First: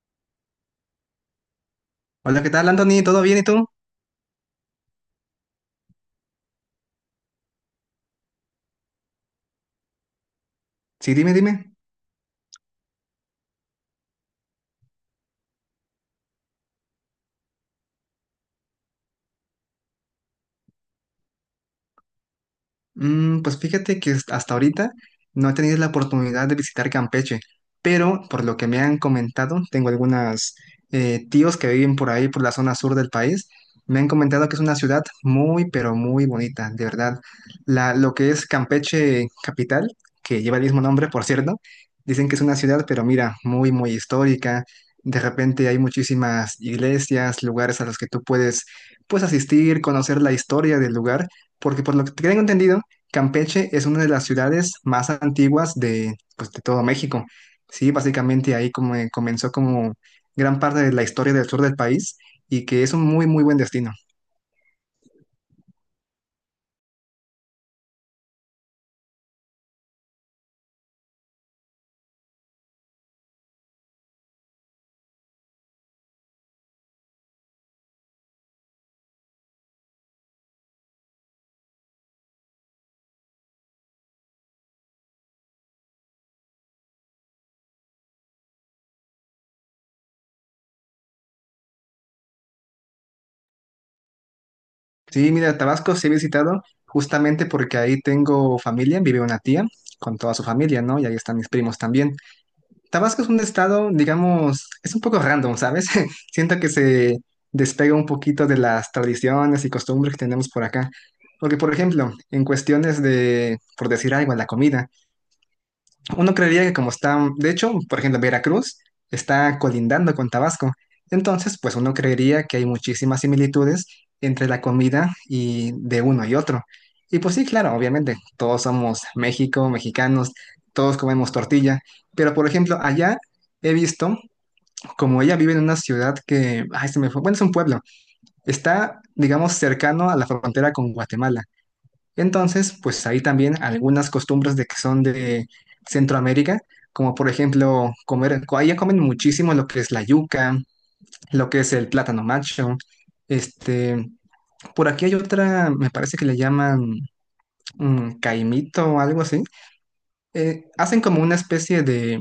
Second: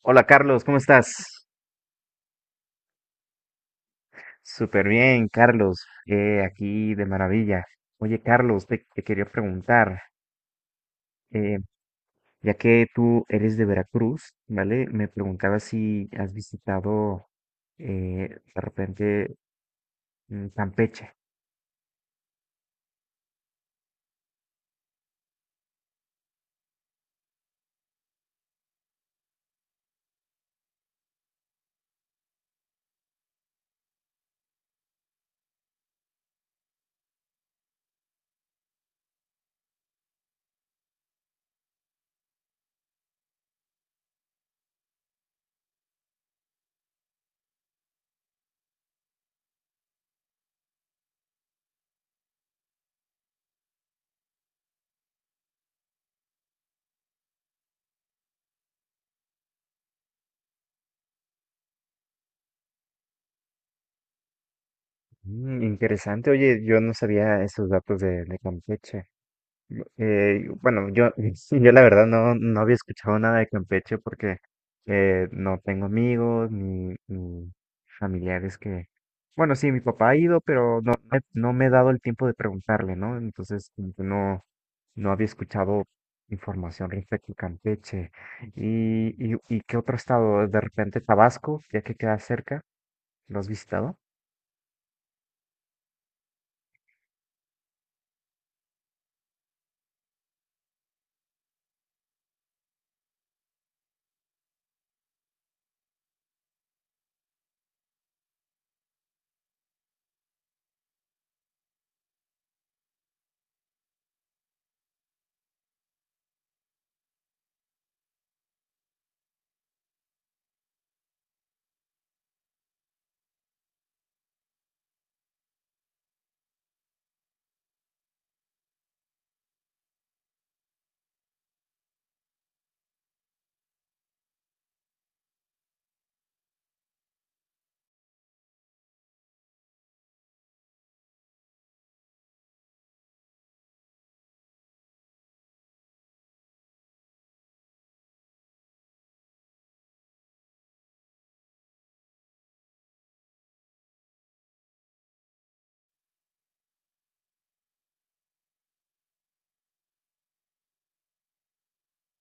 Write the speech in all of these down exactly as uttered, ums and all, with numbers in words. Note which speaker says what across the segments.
Speaker 1: Hola Carlos, ¿cómo estás?
Speaker 2: Hola, ¿qué tal, Anthony? ¿Todo bien y tú?
Speaker 1: Súper bien, Carlos. eh, aquí de maravilla. Oye, Carlos, te, te quería preguntar,
Speaker 2: Sí, dime,
Speaker 1: eh,
Speaker 2: dime.
Speaker 1: ya que tú eres de Veracruz, ¿vale? Me preguntaba si has visitado eh, de repente mm, Campeche.
Speaker 2: Mm, pues fíjate que hasta hasta ahorita no he tenido la oportunidad de visitar Campeche, pero por lo que me han comentado, tengo algunos tíos que viven por ahí, por la zona sur del país. Me han comentado que es una ciudad muy, pero muy bonita, de verdad. La, lo que es Campeche capital, que lleva el mismo nombre, por cierto, dicen que es una ciudad, pero mira, muy, muy histórica. De repente hay muchísimas iglesias, lugares a los que tú puedes, pues, asistir, conocer la historia del lugar. Porque por lo que tengo entendido, Campeche es una de las ciudades más antiguas de, pues, de todo México. Sí, básicamente ahí como eh, comenzó como gran parte de la historia del sur del país y que es un muy, muy buen destino.
Speaker 1: Mm, interesante, oye, yo no sabía esos datos de, de Campeche. Eh, bueno, yo, sí, yo la verdad no, no había escuchado nada de Campeche porque eh, no tengo amigos ni, ni familiares que... Bueno, sí, mi papá ha ido, pero no, me- no me he dado el tiempo de preguntarle, ¿no? Entonces, como que no, no había escuchado información respecto a Campeche. ¿Y, y, y qué otro estado? De repente Tabasco, ya que queda cerca, ¿lo has visitado?
Speaker 2: Sí, mira, Tabasco sí he visitado justamente porque ahí tengo familia, vive una tía con toda su familia, ¿no? Y ahí están mis primos también. Tabasco es un estado, digamos, es un poco random, ¿sabes? Siento que se despega un poquito de las tradiciones y costumbres que tenemos por acá. Porque, por ejemplo, en cuestiones de, por decir algo, la comida. Uno creería que como está, de hecho, por ejemplo, Veracruz está colindando con Tabasco. Entonces, pues uno creería que hay muchísimas similitudes entre la comida y de uno y otro. Y pues sí, claro, obviamente, todos somos México, mexicanos, todos comemos tortilla. Pero, por ejemplo, allá he visto, como ella vive en una ciudad que, ay, se me fue, bueno, es un pueblo, está, digamos, cercano a la frontera con Guatemala. Entonces, pues hay también algunas costumbres de que son de Centroamérica, como por ejemplo comer, co- allá comen muchísimo lo que es la yuca, lo que es el plátano macho. Este, por aquí hay otra, me parece que le llaman mm, caimito o algo así. Eh, hacen como una especie de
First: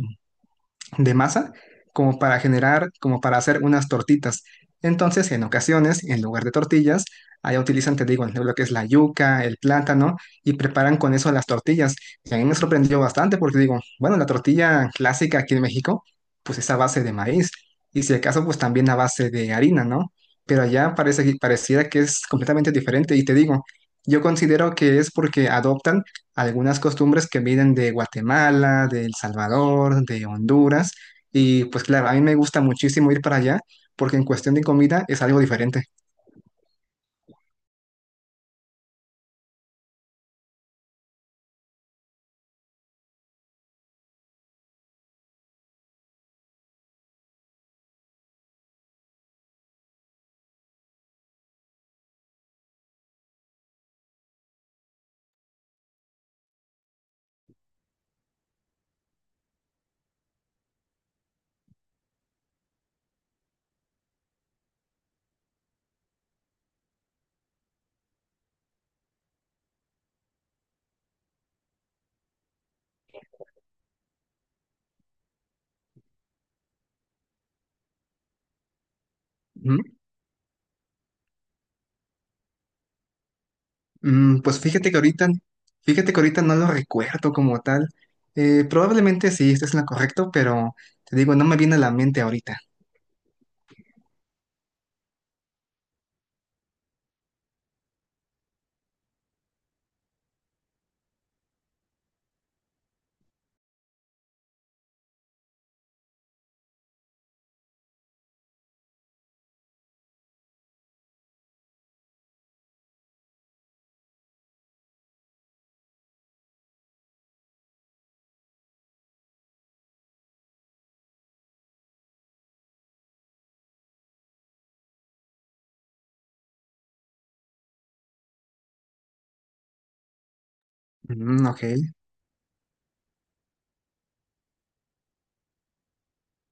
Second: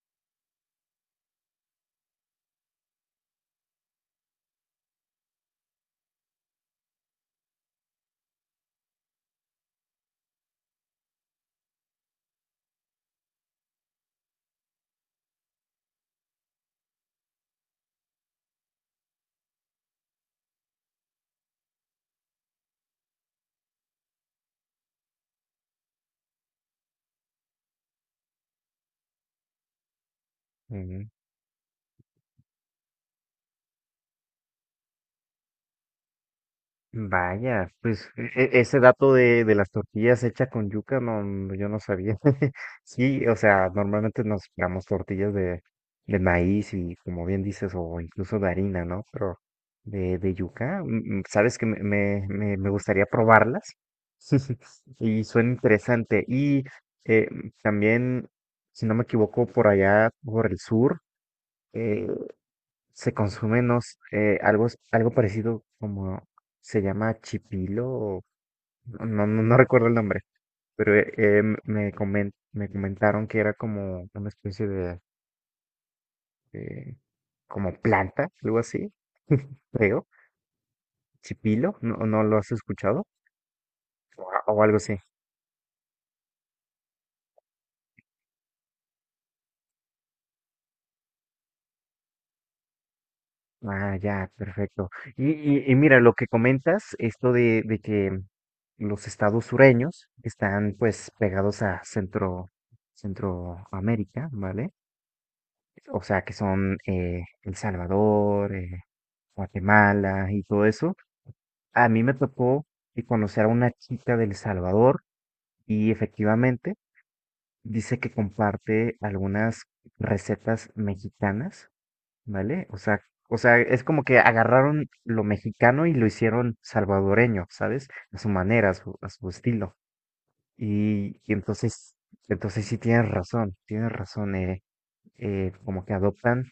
Speaker 2: de masa como para generar, como para hacer unas tortitas. Entonces, en ocasiones, en lugar de tortillas, allá utilizan, te digo, lo que es la yuca, el plátano, y preparan con eso las tortillas. Y a mí me sorprendió bastante porque digo, bueno, la tortilla clásica aquí en México, pues es a base de maíz, y si acaso, pues también a base de harina, ¿no? Pero allá parece que pareciera que es completamente diferente, y te digo, yo considero que es porque adoptan algunas costumbres que vienen de Guatemala, de El Salvador, de Honduras. Y pues claro, a mí me gusta muchísimo ir para allá porque en cuestión de comida es algo diferente.
Speaker 1: Vaya, pues e- e- ese dato de, de las tortillas hechas con yuca, no, no, yo no sabía. Sí, o sea, normalmente nos damos tortillas de, de maíz y como bien dices, o incluso de harina, ¿no? Pero de, de yuca, mm, mm, sabes que me, me, me- me gustaría probarlas. Y suena interesante. Y eh, también, si no me equivoco, por allá, por el sur, eh, se consume, no s- eh, algo, s- algo parecido como se llama chipilo, o- no, no, no recuerdo el nombre, pero eh, eh, m- me, comen- me comentaron que era como una especie de, eh, como planta, algo así,
Speaker 2: Ujú.
Speaker 1: creo, chipilo, ¿no, no lo has escuchado? O,
Speaker 2: Mm,
Speaker 1: a-
Speaker 2: pues
Speaker 1: o algo
Speaker 2: fíjate
Speaker 1: así.
Speaker 2: que ahorita, fíjate que ahorita no lo recuerdo como tal. Eh, probablemente sí, esto es lo correcto, pero te digo, no me viene a la mente ahorita.
Speaker 1: Ah, ya, perfecto. Y, y, y mira, lo que comentas, esto de, de que los estados sureños están pues pegados a Centro, Centroamérica, ¿vale? O sea, que son eh, El Salvador, eh, Guatemala y todo eso. A mí me tocó y conocer a una chica del Salvador y efectivamente dice que comparte algunas recetas mexicanas, ¿vale? O sea, o sea, es como que agarraron lo mexicano y lo hicieron salvadoreño, ¿sabes? A su manera, a su, a su estilo. Y, y
Speaker 2: Mm, ok.
Speaker 1: entonces, entonces sí tienes razón, tienes razón, eh, eh, como que adoptan.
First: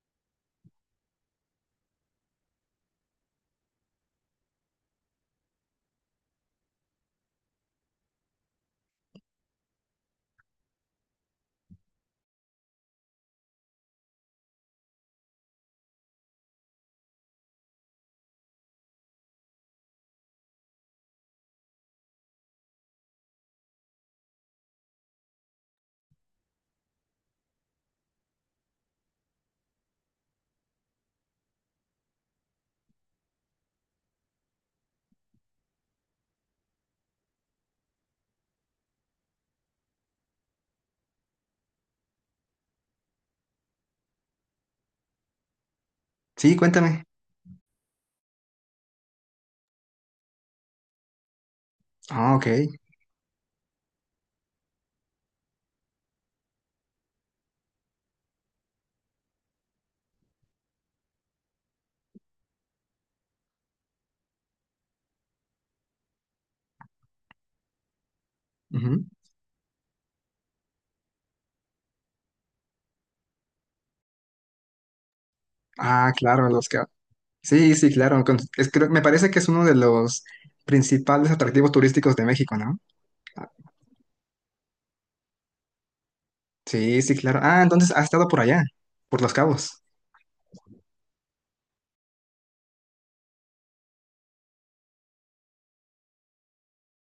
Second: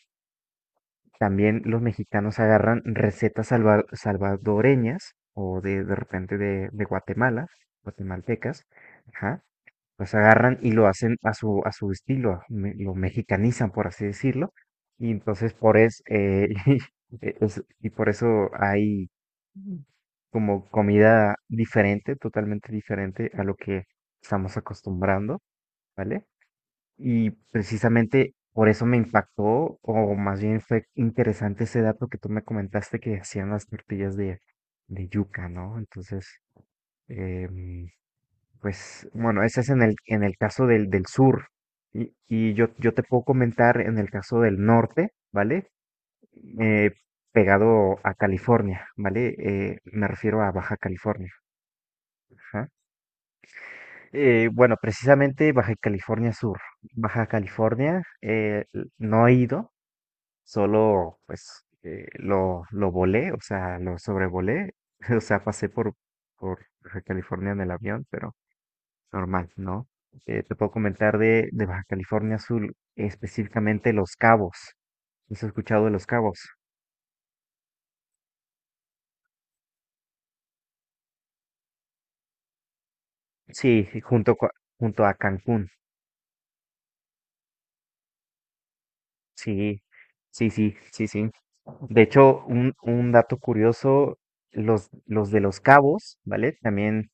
Speaker 1: También los mexicanos agarran recetas salva- salvadoreñas o de, de repente de, de Guatemala, guatemaltecas, ajá, los agarran y lo hacen a su, a su estilo, me- lo mexicanizan, por así decirlo, y entonces por es, eh, e- es- y por eso hay como comida diferente, totalmente diferente a lo que estamos acostumbrando, ¿vale? Y precisamente por eso me impactó, o más bien fue interesante ese dato que tú me comentaste que hacían las tortillas de, de yuca, ¿no? Entonces, em, pues bueno, ese es en el, en el caso del, del sur. Y, y yo, yo te puedo comentar en el caso del norte, ¿vale?
Speaker 2: Sí,
Speaker 1: Eh,
Speaker 2: cuéntame.
Speaker 1: Pegado a California, ¿vale? Eh, me refiero a Baja California.
Speaker 2: Ah, ok.
Speaker 1: Ajá. Eh, bueno, precisamente Baja California Sur. Baja California, eh, l- no he ido. Solo, pues, eh, lo, lo volé, o sea, lo sobrevolé, o sea, pasé por, por Baja California en el avión, pero
Speaker 2: Ujú.
Speaker 1: normal, ¿no? Eh, te puedo comentar de, de Baja California Sur, específicamente Los Cabos. ¿Has escuchado de Los
Speaker 2: Ah,
Speaker 1: Cabos?
Speaker 2: claro, los que... Sí, sí, claro. Con- es- creo- me parece que es uno de los principales atractivos turísticos de México, ¿no? Ah,
Speaker 1: Sí, y junto, cua- junto a Cancún.
Speaker 2: sí, sí, claro. Ah, entonces has estado por allá, por Los
Speaker 1: Sí,
Speaker 2: Cabos.
Speaker 1: sí, sí, sí, sí. De hecho, un, un dato curioso, los, los de Los Cabos, ¿vale? También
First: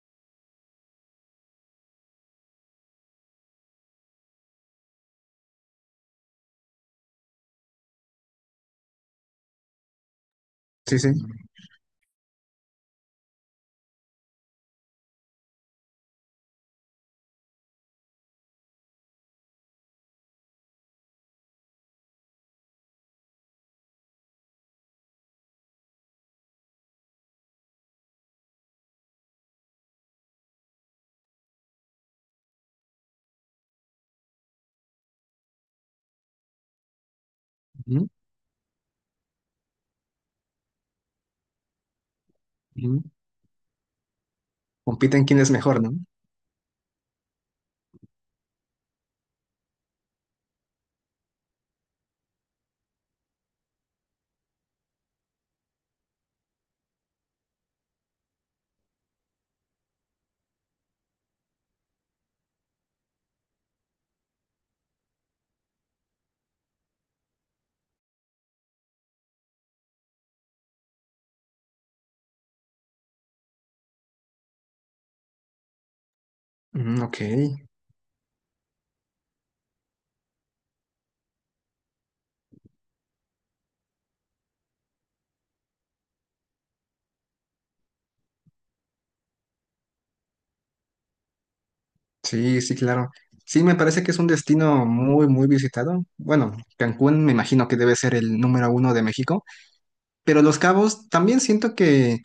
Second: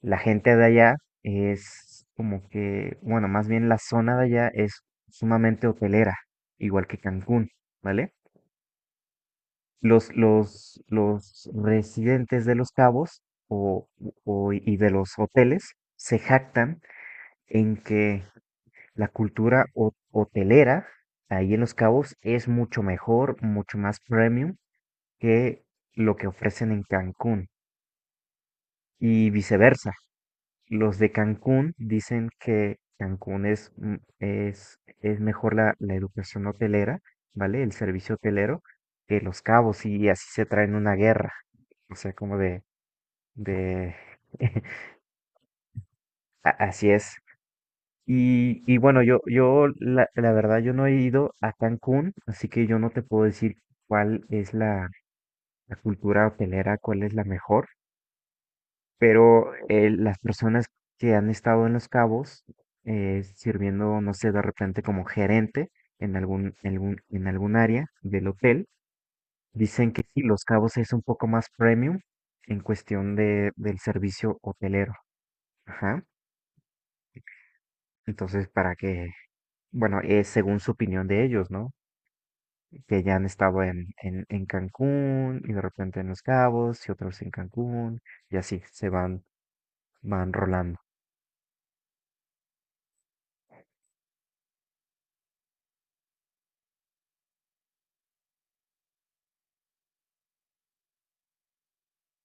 Speaker 1: la gente de allá es como que, bueno, más bien la zona de allá es sumamente hotelera, igual que Cancún, ¿vale? Los, los,
Speaker 2: Sí, sí.
Speaker 1: los residentes de Los Cabos o, o- y de los hoteles se jactan en que la cultura ho- hotelera ahí en Los Cabos es mucho mejor, mucho más premium que lo que ofrecen en Cancún y viceversa. Los de Cancún dicen que Cancún es, mm, es, es mejor la, la educación hotelera, ¿vale? El
Speaker 2: Ujú,
Speaker 1: servicio hotelero que Los Cabos y así se traen una guerra. O sea, como de,
Speaker 2: ujú.
Speaker 1: de...
Speaker 2: Compiten quién es mejor, ¿no?
Speaker 1: a- Así es. Y, y bueno, yo, yo la, la verdad, yo no he ido a Cancún, así que yo no te puedo decir cuál es la, la cultura hotelera, cuál es la mejor. Pero eh, las personas que han estado en Los Cabos eh, sirviendo, no sé, de repente como gerente en algún, en algún, en algún área del hotel, dicen que sí, Los Cabos es un poco más premium en cuestión de, del servicio hotelero. Ajá.
Speaker 2: Mm, ok.
Speaker 1: Entonces, para que, bueno, es según su opinión de ellos, ¿no? Que ya han estado en, en, en Cancún y de repente en Los Cabos y otros en Cancún y así se van, van rolando.
Speaker 2: Sí, sí, claro. Sí, me parece que es un destino muy, muy visitado. Bueno, Cancún me imagino que debe ser el número uno de México, pero Los Cabos también siento que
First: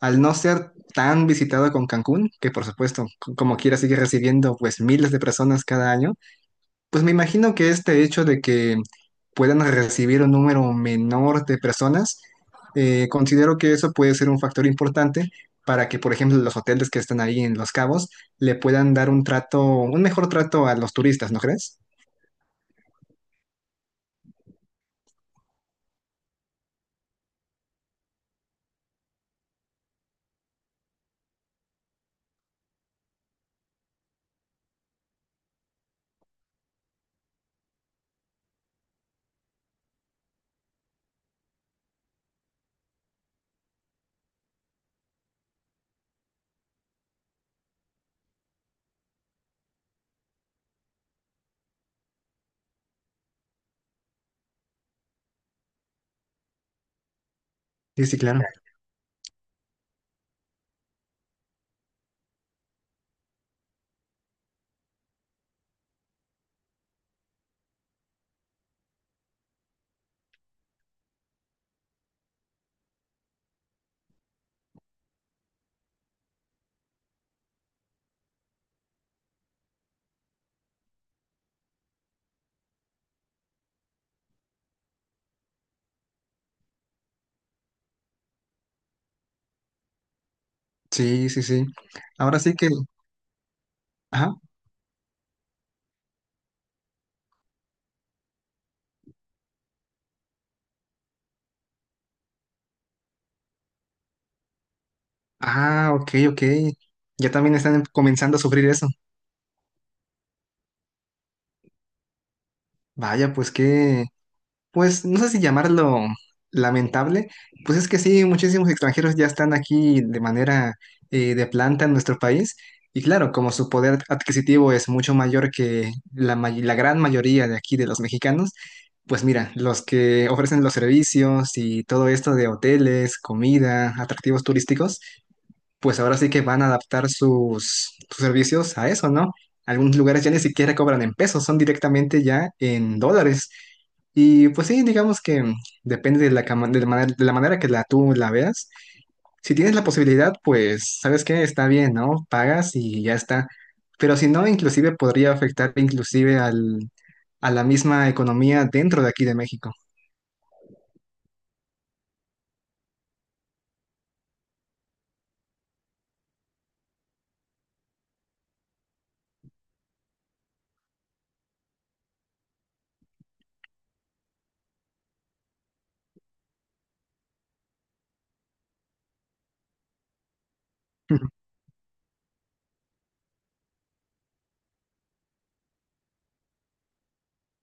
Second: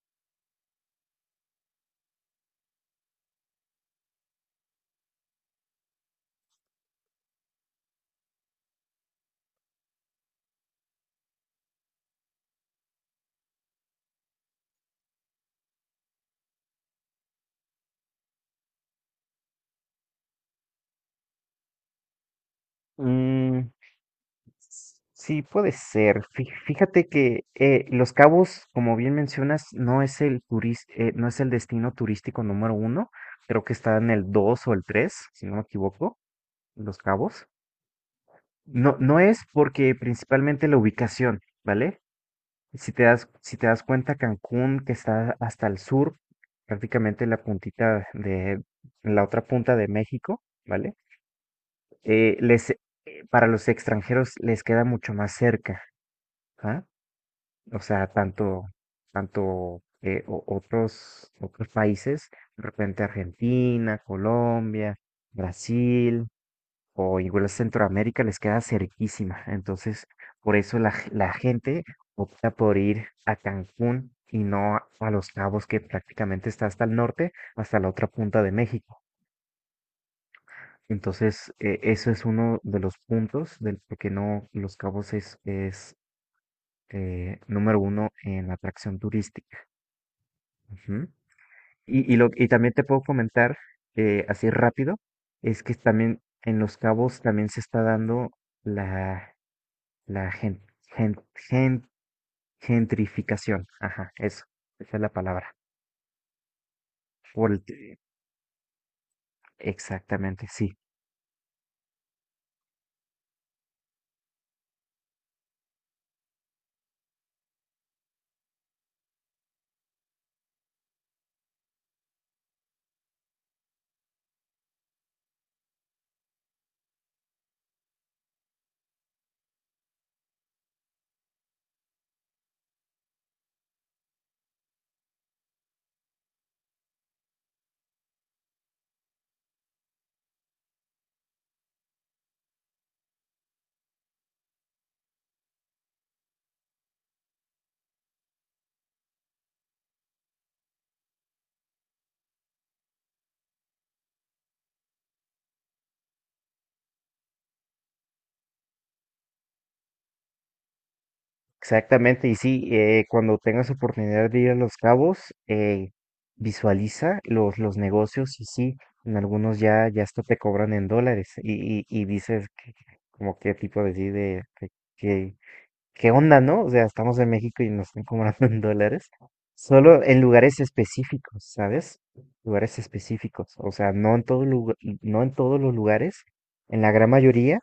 Speaker 2: al no ser tan visitado con Cancún, que por supuesto, c- como quiera, sigue recibiendo pues miles de personas cada año, pues me imagino que este hecho de que puedan recibir un número menor de personas, eh, considero que eso puede ser un factor importante para que, por ejemplo, los hoteles que están ahí en Los Cabos le puedan dar un trato, un mejor trato a los turistas, ¿no crees?
Speaker 1: Mm, Sí, puede ser. Fí- Fíjate que eh, Los Cabos, como bien mencionas, no es el turis- eh, no es el destino turístico número uno. Creo que está en el dos o el tres, si no me equivoco, Los Cabos. No, no es porque principalmente la ubicación, ¿vale? Si te das, si te das cuenta, Cancún, que está hasta el sur, prácticamente la puntita de, la otra punta de México, ¿vale? Eh, les, eh, para los extranjeros les queda mucho más cerca. ¿Ah? O
Speaker 2: Sí,
Speaker 1: sea,
Speaker 2: sí, claro.
Speaker 1: tanto, tanto eh, o- otros, otros países, de repente Argentina, Colombia, Brasil o igual Centroamérica les queda cerquísima. Entonces, por eso la, g- la gente opta por ir a Cancún y no a, a Los Cabos, que prácticamente está hasta el norte, hasta la otra punta de México. Entonces, eh, eso es uno de los puntos del por qué no Los Cabos es, es eh, número uno en atracción turística. Ujú.
Speaker 2: Sí, sí, sí.
Speaker 1: Y, y, lo,
Speaker 2: Ahora
Speaker 1: y
Speaker 2: sí que...
Speaker 1: también te puedo comentar eh,
Speaker 2: Ajá.
Speaker 1: así rápido, es que también en Los Cabos también se está dando la, la gen- gen- gen- gentrificación. Ajá, eso, esa es la palabra.
Speaker 2: Ah, ok, ok. Ya
Speaker 1: Por
Speaker 2: también
Speaker 1: el
Speaker 2: están
Speaker 1: t-
Speaker 2: comenzando a sufrir eso.
Speaker 1: Exactamente, sí.
Speaker 2: Vaya, pues qué, pues no sé si llamarlo lamentable, pues es que sí, muchísimos extranjeros ya están aquí de manera eh, de planta en nuestro país y claro, como su poder adquisitivo es mucho mayor que la, may- la gran mayoría de aquí de los mexicanos, pues mira, los que ofrecen los servicios y todo esto de hoteles, comida, atractivos turísticos pues ahora sí que van a adaptar sus, sus servicios a eso, ¿no? Algunos lugares ya ni siquiera cobran en pesos, son directamente ya en dólares. Y pues sí, digamos que depende de la, cama- de la manera, de la manera que la, tú la veas. Si tienes la posibilidad, pues, ¿sabes qué? Está bien, ¿no? Pagas y ya está. Pero si no, inclusive podría afectar inclusive al, a la misma economía dentro de aquí de México.
Speaker 1: Exactamente, y sí, eh, cuando tengas oportunidad de ir a Los Cabos, eh, visualiza los, los negocios y sí, en algunos ya, ya hasta te cobran en dólares y, y, y dices que- como qué tipo de, sí, de, de- qué, ¿qué onda, no? O sea, estamos en México y nos están cobrando en dólares. Solo en lugares específicos, ¿sabes? Lugares específicos. O sea, no en todo lugar, no en todos los lugares. En la gran mayoría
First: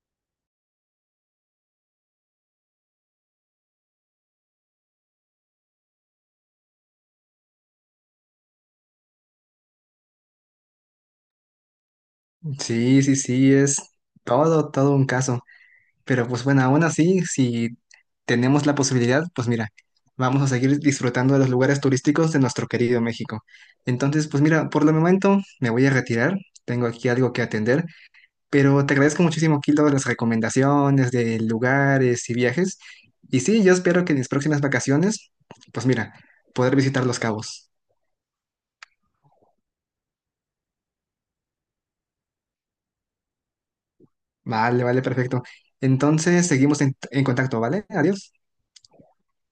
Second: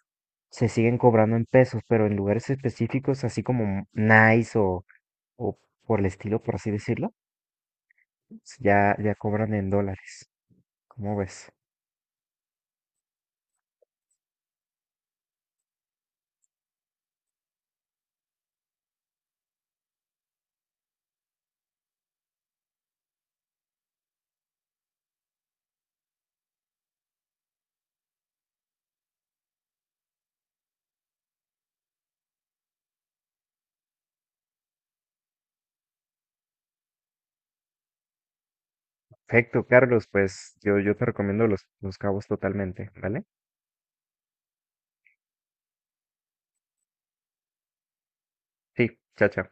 Speaker 1: se siguen cobrando en pesos, pero en lugares específicos, así como Nice o, o por el estilo, por así decirlo, pues, ya, ya cobran en dólares. ¿Cómo ves?
Speaker 2: Sí, sí, sí, es todo, todo un caso. Pero pues bueno, aún así, si tenemos la posibilidad, pues mira, vamos a seguir disfrutando de los lugares turísticos de nuestro querido México. Entonces, pues mira, por el momento me voy a retirar, tengo aquí algo que atender, pero te agradezco muchísimo, Kilo, las recomendaciones de lugares y viajes. Y sí, yo espero que en mis próximas vacaciones, pues mira, poder visitar Los Cabos.
Speaker 1: Perfecto, Carlos, pues yo, yo te recomiendo los, los cabos totalmente, ¿vale?
Speaker 2: Vale, vale, perfecto. Entonces, seguimos en en contacto, ¿vale? Adiós.
Speaker 1: Sí, chao, chao.